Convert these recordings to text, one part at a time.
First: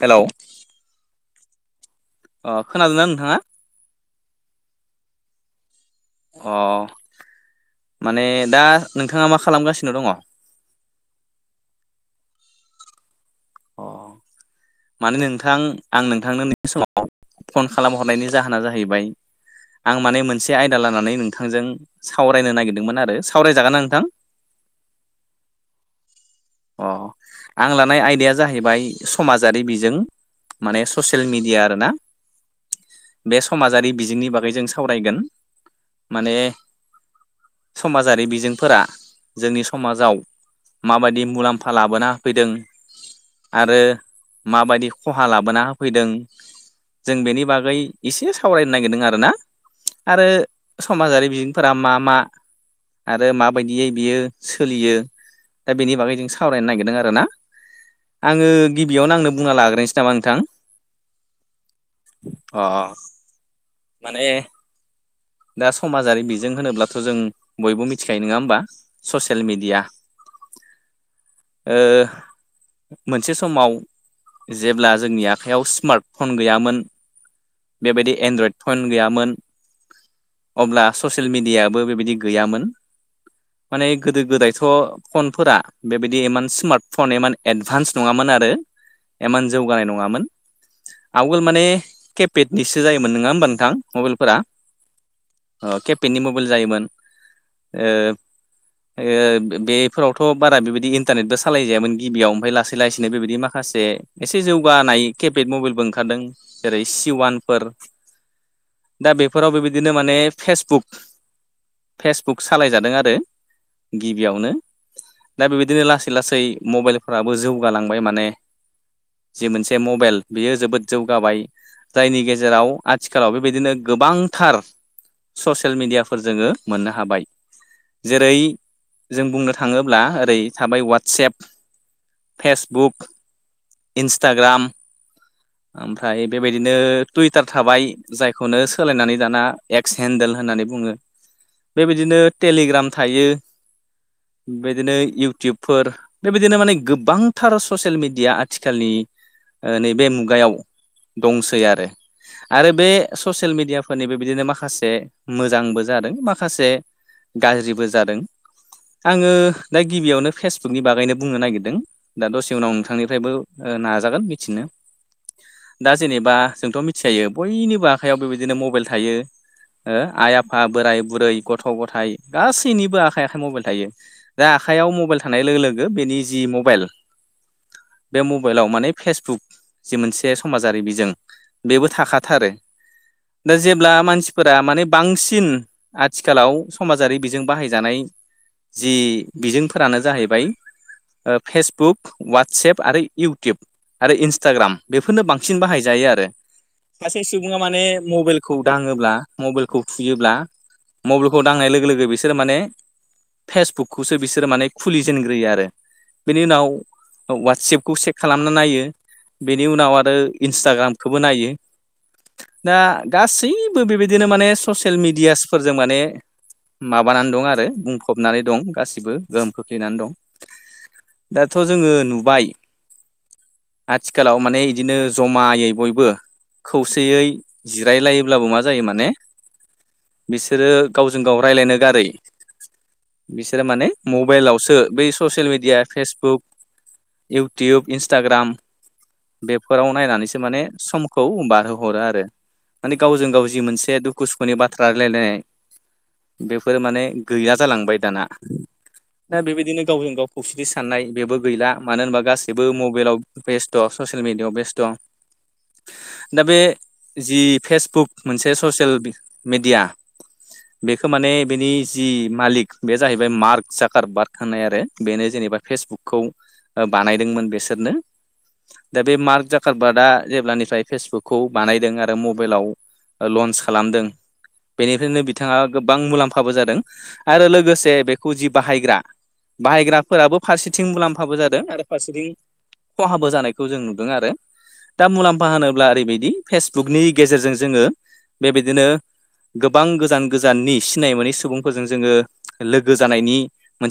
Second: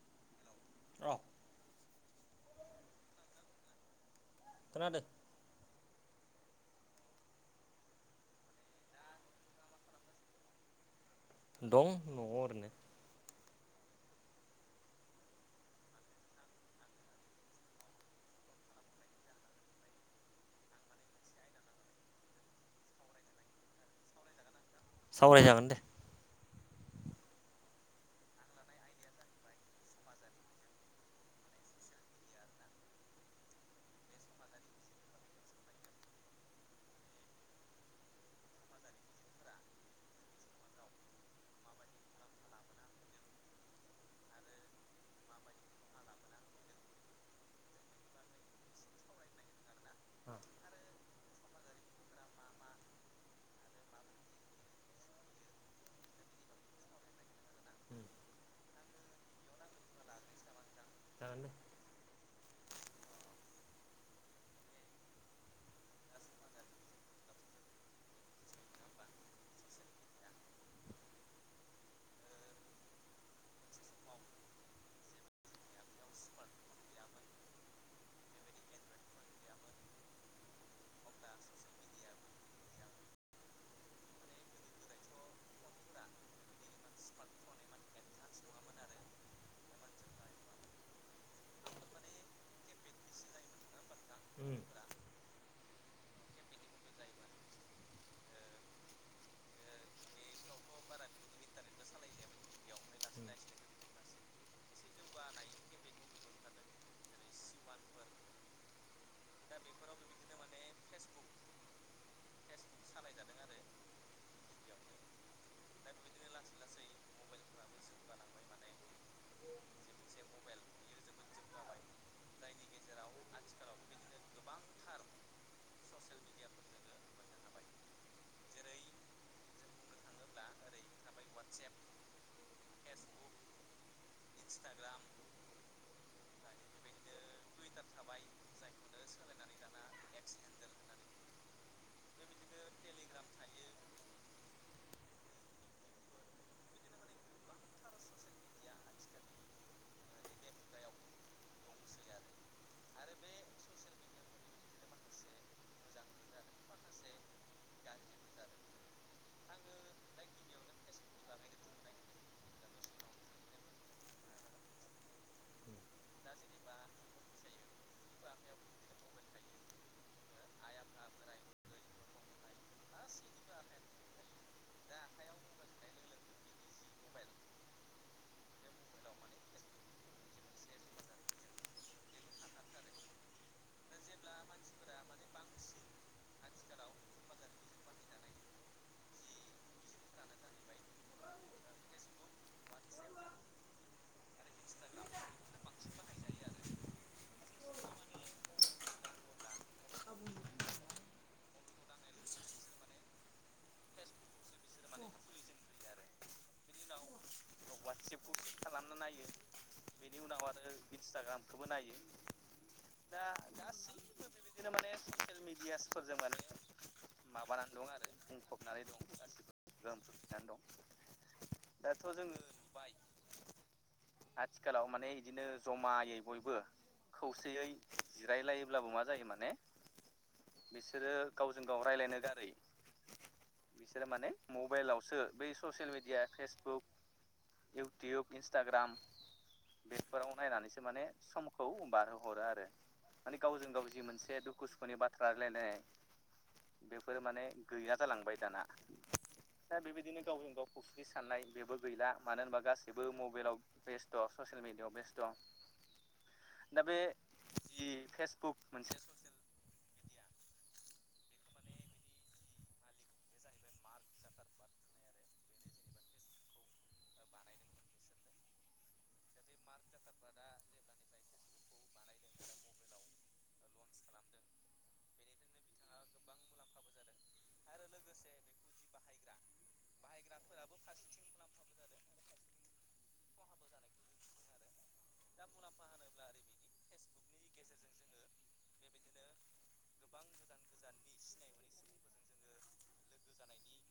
Hello र'। अ खोनादोंना नोंथाङा? खोनादों। अ माने दा नोंथाङा मा खालामगासिनो दङ? दं न'आव ओरैनो। अ माने नोंथां आं नोंथांनो ननि समाव फन खालामहरनायनि जाहोना जाहैबाय आं माने मोनसे आयदा लानानै नोंथांजों सावरायनो नागिरदोंमोन आरो सावरायजागोन ना नोंथां। [unintelligible] सावरायजागोन दे अ आं लानाय आइदाया जाहैबाय समाजारि बिजों माने ससियेल मिडिया आरोना बे समाजारि बिजोंनि बागै जों सावरायगोन माने समाजारि बिजोंफोरा जोंनि समाजाव‌ माबायदि मुलाम्फा लाबोना होफैदों। आरो माबायदि खहा लाबोना होफैदों जों बेनि बागै एसे सावरायनो नागिरदों आरो ना आरो समाजारि बिजोंफोरा मा मा आरो माबायदियै बियो सोलियो दा बेनि बागै जों सावरायनो नागिरदों आरो ना। आङो गिबियावनो आंनो बुंना लाग्रोनोसै नामा नोंथां जागोन दे। अ माने दा समाजारि बिजों होनोब्लाथ' जों बयबो मिथिखायो नङा होमबा। ससियेल मिडिया ओ मोनसे समाव जेब्ला जोंनि आखाइयाव स्मार्ट फन गैयामोन बेबायदि एनड्रइड फन गैयामोन। अब्ला ससियेल मिडियाबो बेबायदि गैयामोन। माने गोदो गोदायथ' फनफोरा बेबायदि इमान स्मार्ट फन एमान एडभान्स नङामोन आरो इमान जौगानाय नङामोन। आवगोल माने केपेडनिसो जायोमोन नङा होमबा नोंथां मबाइलफोरा। उम अ केपेनि मबाइल जायोमोन। बेफोरावथ' बारा बेबायदि इन्टारनेटबो सालायजायामोन। गिबियाव ओमफ्राय लासै लासैनो बेबायदि माखासे एसे जौगानाय केपेड मबाइलबो ओंखारदों। जेरै सि वानफोर दा बेफोराव बेबायदिनो माने फेसबुक फेसबुक सालायजादों आरो गिबियावनो दा बेबायदिनो लासै लासै मबाइलफोराबो जौगालांबाय माने। जि मोनसे मबाइल बियो जोबोद जौगाबाय। जायनि गेजेराव आथिखालाव बेबायदिनो गोबांथार ससियेल मिडियाफोर जोङो मोननो हाबाय। जेरै जों बुंनो थाङोब्ला ओरै थाबाय वाटसेएप अवासेप फेसबुक इन्सटाग्राम ओमफ्राय बेबायदिनो टुइटार थाबाय। जायखौनो सोलायनानै दाना एक्स हेडेल होननानै बुङो। बेबायदिनो टेलिग्राम थायो बेदिनो इउटुबफोर बेबायदिनो माने गोबांथार ससियेल मिडिया आथिखालनि नैबे मुगायाव दंसै आरो। आरो बे ससियेल मिडियाफोरनिबो बिदिनो माखासे मोजांबो जादों माखासे गाज्रिबो जादों। आङो दा गिबियावनो फेसबुकनि बागैनो बुंनो नागिरदों दा दसे उनाव नोंथांनिफ्रायबो नाजागोन मिथिनो दा जेनेबा जोंथ' मिथिखायो बयनिबो आखाइयाव बेबायदिनो मबाइल थायो। आइ आफा बोराइ बुरै गथ' गथाय गासैनिबो आखाइ आखाइ मबाइल थायो। दा आखयाव मबाइल थानाय लोगो लोगो बेनि जि मबाइल बे मबाइलाव माने फेसबुक जि मोनसे समाजारि बिजों बेबो थाखाथारो दा जेब्ला मानसिफोरा माने बांसिन आथिखालाव समाजारि बिजों बाहायजानाय जि बिजोंफोरानो जाहैबाय फेसबुक वाट्सएप आरो इउटिुब आरो इन्सटाग्राम बेफोरनो बांसिन बाहायजायो आरो सासे सुबुङा माने मबाइलखौ दाङोब्ला मबाइलखौ फुयोब्ला मबाइलखौ दांनाय लोगो लोगो बिसोर माने फेसबुकखौसो बिसोरो माने खुलिजेनग्रोयो आरो बेनि उनाव ववाट्सेपखौ चेक खालामना नायो बेनि उनाव आरो इन्सटाग्राम इन्सटाग्रामखौबो नायो दा गासैबो बेबायदिनो माने ससियेल मिेडियासफोरजों माने। माबानानै दं आरो बुंफबनानै दं गासिबो गोहोम खोख्लैनानै दं दाथ' जोङो नुबाय आथिखालाव माने बिदिनो जमायै बयबो खौसेयै जिरायलायोब्लाबो मा जायो माने माने बिसोरो गावजों गाव रायज्लायनो गारै बिसोरो माने मबाइलावसो बै social media Facebook YouTube Instagram बेफोराव नायनानैसो माने समखौ बारहोहरो आरो माने गावजों गाव जि मोनसे दुखु सुखुनि बाथ्रा। राय्लायनाय बेफोर माने गैया जालांबाय दाना दा बेबायदिनो गावजों गाव फख्रि साननाय बेबो गैला मानो होनबा गासैबो मबाइलाव बेस्थ' ससियेल मिडियाआव बेस्ट खथ' दा बे जि फेसबुक मोनसे ससियेल मेडिया। गया बेखौ माने बेनि जि मालिक बे जाहैबाय मार्क सकार बारखांय आरो आरो बेनो जेनेबा फेसबुकखौ बानायदोंमोन बेसोरनो दा बे मार्क जाखारबतआ जेब्लानिफ्राय फेसबुकखौ बानायदों आरो मबाइलाव लन्स खालामदों। बेनिफ्रायनो बिथाङा गोबां मुलाम्फाबो जादों आरो लोगोसे बेखौ जि बाहायग्रा बाहायग्राफोराबो फारसेथिं मुलाम्फाबो जादों आरो फारसेथिं खहाबो जानायखौ जों नुदों आरो दा मुलाम्फा होनोब्ला ओरैबायदि फेसबुकनि गेजेरजों जोङो बेबायदिनो गोबां गोजान गोजाननि सिनाय मोनै सुबुंफोरजों जोङो लोगो जानायनि।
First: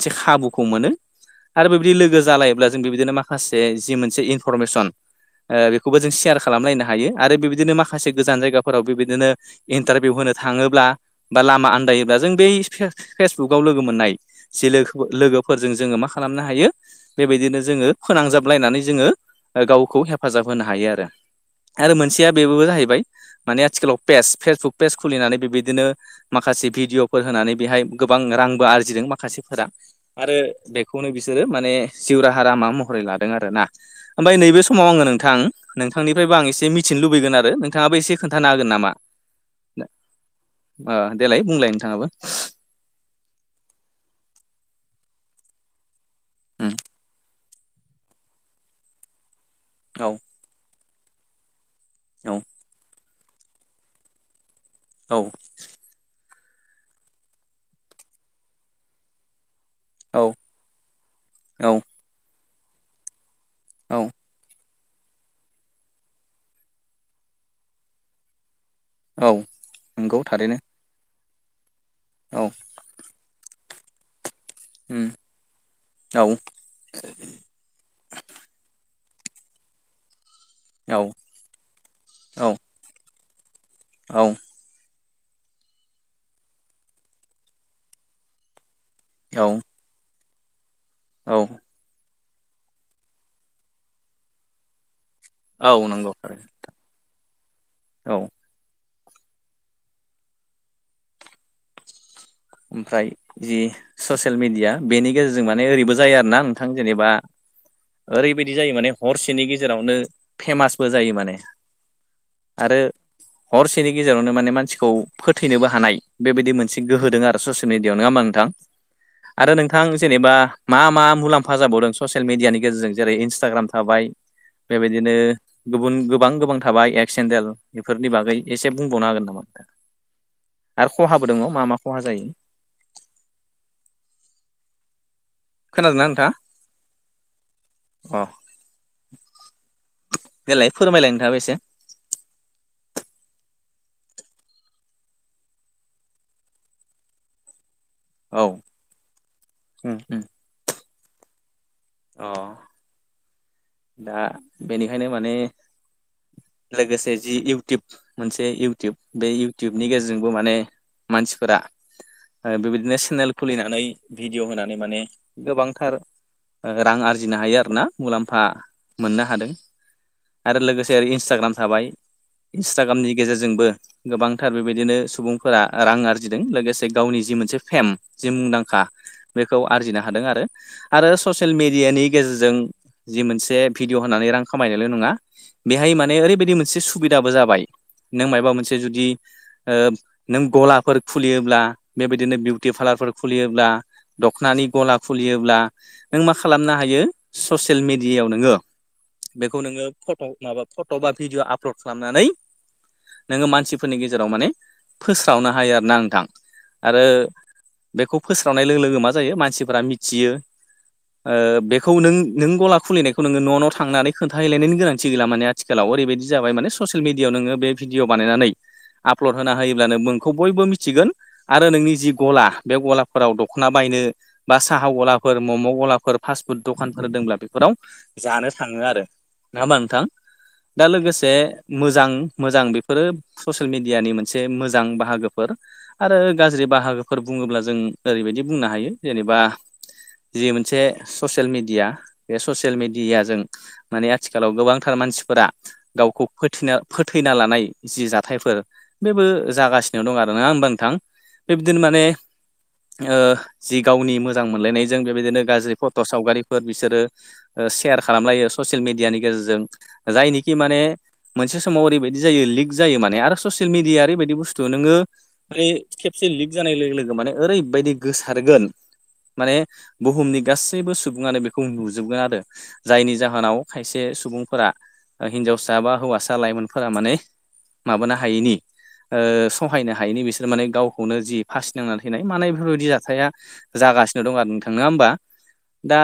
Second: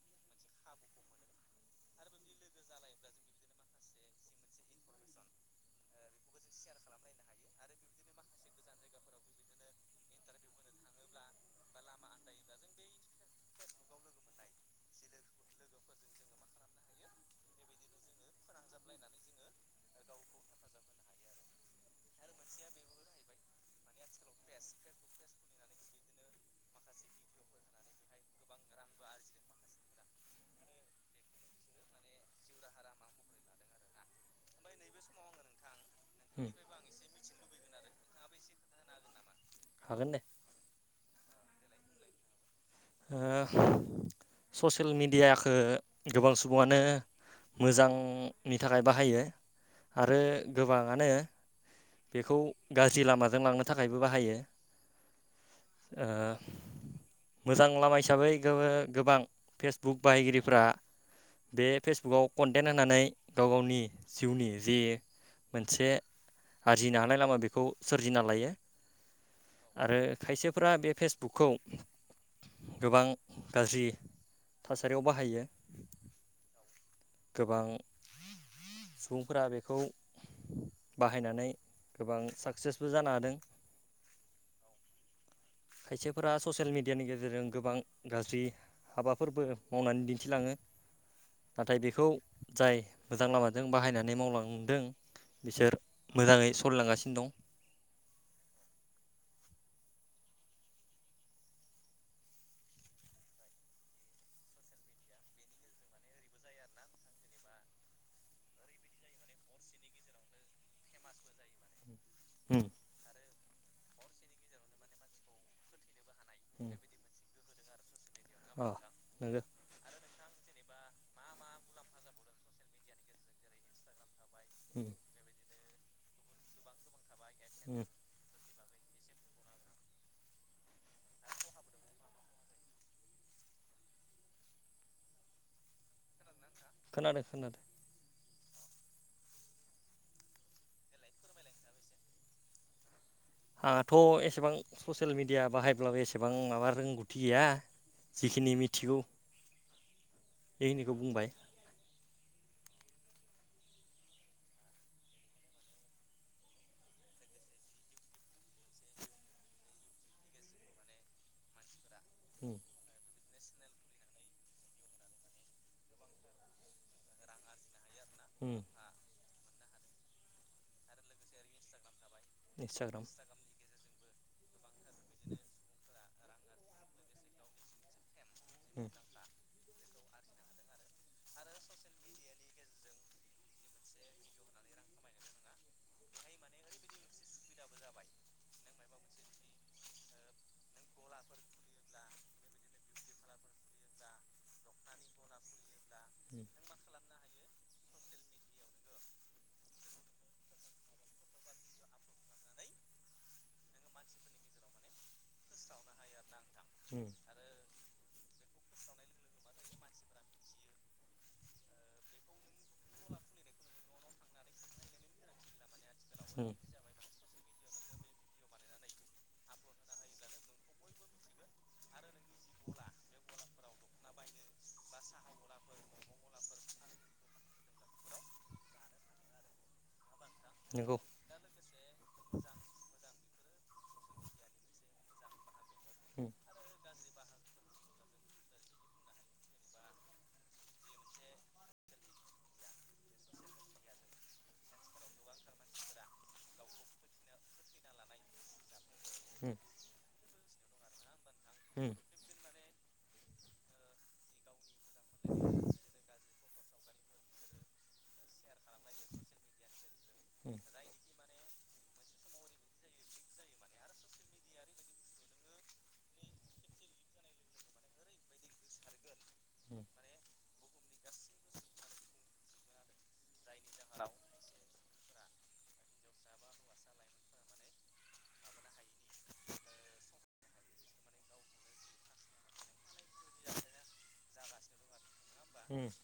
मोनसे खाबुखौ मोनो आरो बेबायदि लोगो जालायोब्ला जों बेबायदिनो माखासे जि मोनसे इनफरमेसन बेखौबो जों सेयार खालामलायनो हायो आरो बेबायदिनो माखासे गोजान जायगाफोराव बेबायदिनो। इन्टारभिउ होनो थाङोब्ला बा लामा आन्दायोब्ला जों बै फेसबुकाव लोगो मोननाय ज लोगो लोगोफोरजों जोङो मा खालामनो हायो बेबायदिनो जोङो फोनांजाब लायनानै जोङो गावखौ हेफाजाब होनो हायो आरो आरो मोनसेया बेबो जाहैबाय माने आथिखालाव पेज फेसबुक पेज खुलिनानै बेबायदिनो माखासे भिडिअ'फोर होनानै बेहाय गोबां रांबो आरजिदों माखासेफोरा। आरो बेखौनो बिसोरो माने जिशव राहा लामा महरै लादों आरो ना ओमफफ्राय नैबे समाव आङो नोंथां नोंथांनिफ्रायबो उम आं एसे मिथिनो लुबैगोन आरो नोंथाङाबो एसे खोन्थानो हागोन नामा? हागोन दे। ओ देलाय बुंलाय नोंथाङाबो। ओ ससियेल मेडियाखो गोबां उम सुबुङानो मोजां नि थाखाय बाहायो औ आरो गोबाङानो बेखौ औ गाज्रि लामाजों लांनो थाखायबो बाहायो। औ। ओ मोजां लामा हिसाबै गो गोबां फेसबुक बाहायगिरिफ्रा बे औ फेसबुकाव कनटेन्ट होनानै गाव गाव नि औ जिउनि जे मोनसे आरजिनो हानाय लामा बेखौ सोरजिना लायो औ आरो नंगौ थारैनो खायसेफ्रा बे फेस बुखौ औ। गोबां गाज्रि थासारियाव उम बाहायो। औ गोबां सुबुंफोरा बेखौ औ बाहायनानै गोबां साक्सेसबो जानो हादों। औ। खायसेफोरा ससियेल मिडियानि गेजेरजों गोबां गाज्रि हाबाफोरबो औ मावनानै दिन्थिलाङो। औ। थाय बेखौ जाय मोजां लामाजों बाहायनानै मावलांदों बिसोर औ नंगौ मोजाङै थारैनो सलिलांगासिनो दं। औ ओमफ्राय जि ससियेल मिडिया बेनि गेजेरजों माने ओरैबो जायो आरो ना नोंथां जेनेबा ओरैबायदि जायो माने हरसेनि गेजेरावनो फेमासबो जायो माने। उम आरो हरसेनि गेजेरावनो माने मानसिखौ फोथैनोबो हानाय बेबायदि उम मोनसे गोहोदों आरो ससियेल मिडियाआव नङा होमबा नोंथां अ नंगौ आरो नों थां जेनेबा मा मा मुलाम्फा जाबावदों ससियेल मिडियानि गेजेरजों जेरै इन्सटाग्राम थाबाय। उम बेबायदिनो गुबुन गोबां गोबां थाबाय एक्स हेन्देल उम बेफोरनि बागै एसे बुंबावनो हागोन नामा नोंथां आरो खहाबो दङ' मा मा खहा जायो? खोनादों ना नोंथा? खोनादों खोनादों। अ देलाय फोरमायलाय नोंथाङाबो एसे। आंहाथ' एसेबां ससियेल मिडिया बाहायब्लाबो एसेबां माबा रोंगौथि गैया। औ जिखिनि मिथिगौ उम बेखिनिखौ बुंबाय। अह। दा बेनिखायनो माने लोगोसे जि इउटुब मोनसे इउटुब बे इउटुबनि गेजेरजोंबो माने मानसिफोरा ओ उम बेबायदिनो चेनेल खुलिनानै भिडिअ' होनानै माने गोबांथार ओ रां आरजिनो हायो आरोना। मुलाम्फा उम मोननो हादों आरो लोगोसे इन्सटाग्राम थाबाय। इन्सटाग्राम इन्सटाग्रामनि गेजेरजोंबो गोबांथार बेबायदिनो उम सुबुंफोरा रां आरजिदों लोगोसे गावनि जि मोनसे फेम जे मुंदांखा उम बेखौ आरजिनो हादों आरो आरो ससियेल मिडियानि गेजेरजों जि मोनस से भिडिअ' होनानै रां खामायनायल' नङा। बेहाय माने ओरैबायदि मोनसे सुबिदाबो जाबाय नों मायबा मोनसे जुदि ओ नों गलाफोर खुलियोब्ला बेबायदिनो बिउटि पार्लारफोर खुलियोब्ला दख'नानि गला खुलियोब्ला नों मा खालामनो हायो ससियेल मिडियायावनो नोङो बेखौ नोङो फट' माबा फट' बा भिडिअ' आपलड खालामनानै नोङो मानसिफोरनि गेजेराव माने फोस्रावनो हायो आरोना नोंथां उम आरो बेखौ फोस्रावनाय लोगो लोगो मा जायो मानसिफोरा मिथियो। ओ बेखौ नों नों गला खुलिनायखौ नोङो न' न' थांनानै खोनथाहैलायनायनि गोनांथि गैला माने आथिखालाव ओरैबायदि जाबाय उम माने ससियेल मिडियाआव नोङो बे भिडिअ' बानायनानै आपलड होना होयोब्लानो नोंखौ बयबो मिथिगोन। आरो नोंनि जि गला बे गलाफोराव दख'ना बायनो बा साहा गलाफोर मम' गलाफोर फास्ट फुद दखानफोर दोङोब्ला बेफोराव जानो थाङो आरो नङा होमबा नोंथां दा नंगौ लोगोसे मोजां मोजां बेफोरो ससियेल मेडियानि मोनसे मोजां बाहागोफोर। आरो उम गाज्रि बाहागोफोर बुङोब्ला जों ओरैबायदि बुंनो हायो जेनेबा जि मोनसे ससियेल मिडिया बे ससियेल मिडियाजों माने आथिखालाव गोबांथार मानसिफोरा गावखौ फोथिना फोथैना लानाय जि जाथायफोर बेबो उम जागासिनो दं आरोना होमबा नोंथां बेबदिनो उम माने ओ जि गावनि मोजां मोनलायनायजों बेबायदिनो गाज्रि फट' सावगारिफोर बिसोरो ओ सेयार खालामलायो ससियेल मिडियानि गेजेरजों जायनिखि उम माने मोनसे समाव ओरैबायदि जायो लिक जायो माने आरो ससियेल मिडिया ओरैबायदि बुस्थु नोङो माने खेबसे लिक जानाय लोगो लोगो माने ओरैबायदि गोसारगोन माने उम बुहुमनि गासैबो सुबुङानो बेखौ नुजोबगोन आरो। जायनि जाहोनाव खायसे सुबुंफोरा हिनजावसा बा हौवासा लाइमोनफोरा माने माबानो हायैनि ओ सहायनो हायिनि बिसोर माने गावखौनो जि फासि नांना थैनाय माने बेफोरबायदि जाथाया जागासिनो दं आरो नोंथां नोङा होमबा उम दा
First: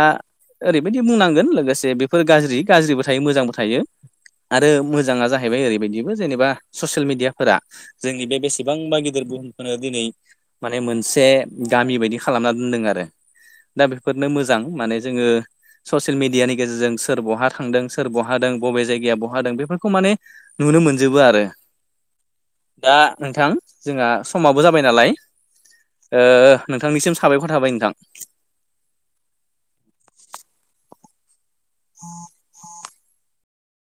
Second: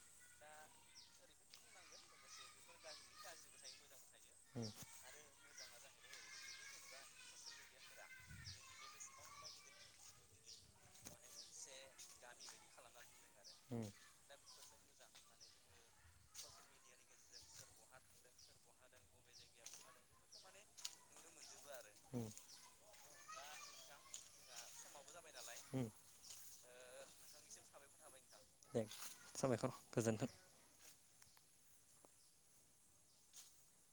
ओरैबायदि बुंनांगोन लोगोसे बेफोर गाज्रि गाज्रिबो थायो मोजांबो थायो। उम आरो मोजाङा जाहैबाय ओरैबायदिबो जेनेबा ससियेल मिडियाफोरा जोंनि बे बेसेबांबा गिदिर बुहुमखौनो दिनै माने मोनसे गामि बायदि खालामना दोनदों आरो। दा बेफोरनो मोजां माने जोङो ससियेल मिडियानि गेजेरजों सोर बहा थांदों सोर बहा दों बबे जायगाया बहा दों बेफोरखौ माने नुनो मोनजोबो आरो। उम दा नोंथां जोंहा समाबो जाबाय नालाय उम ओ नोंथांनिसिम साबायखर थाबाय नोंथां। दे। साबायखर गोजोन्थों। [inaudible]